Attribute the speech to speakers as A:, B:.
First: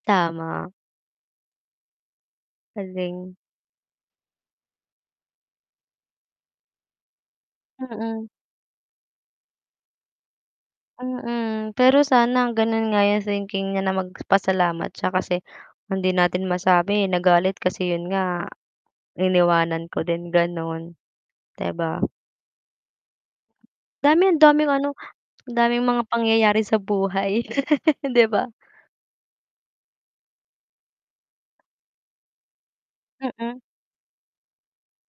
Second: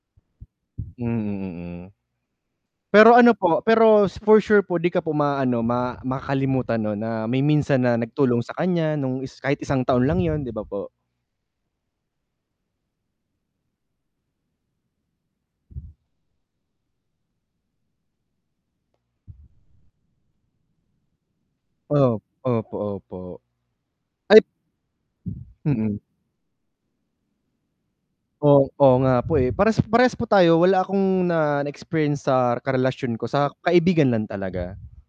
A: Tama.
B: Mm, mm. Pero, ano
A: Galing.
B: po, pero for sure po 'di ka po maano ma makalimutan no'n na may minsan na
A: Mm.
B: nagtulong sa kan'ya nung is kahit isang taon lang yun, 'di ba po?
A: Mm, pero sana gano'n nga yung thinking niya na mag pasalamat siya kasi hindi natin masabi, nagalit, kasi yun nga, iniwanan ko din gano'n. 'Di ba?
B: Oo, opo, opo.
A: Dami
B: Ay
A: ang daming ano ang daming
B: Mm.
A: mga pangyayari sa buhay 'di ba?
B: Oo, oo nga po, eh, parehas parehas po tayo, wala akong na na experience sa karelasyon ko, sa
A: Mm.
B: kaibigan lang talaga.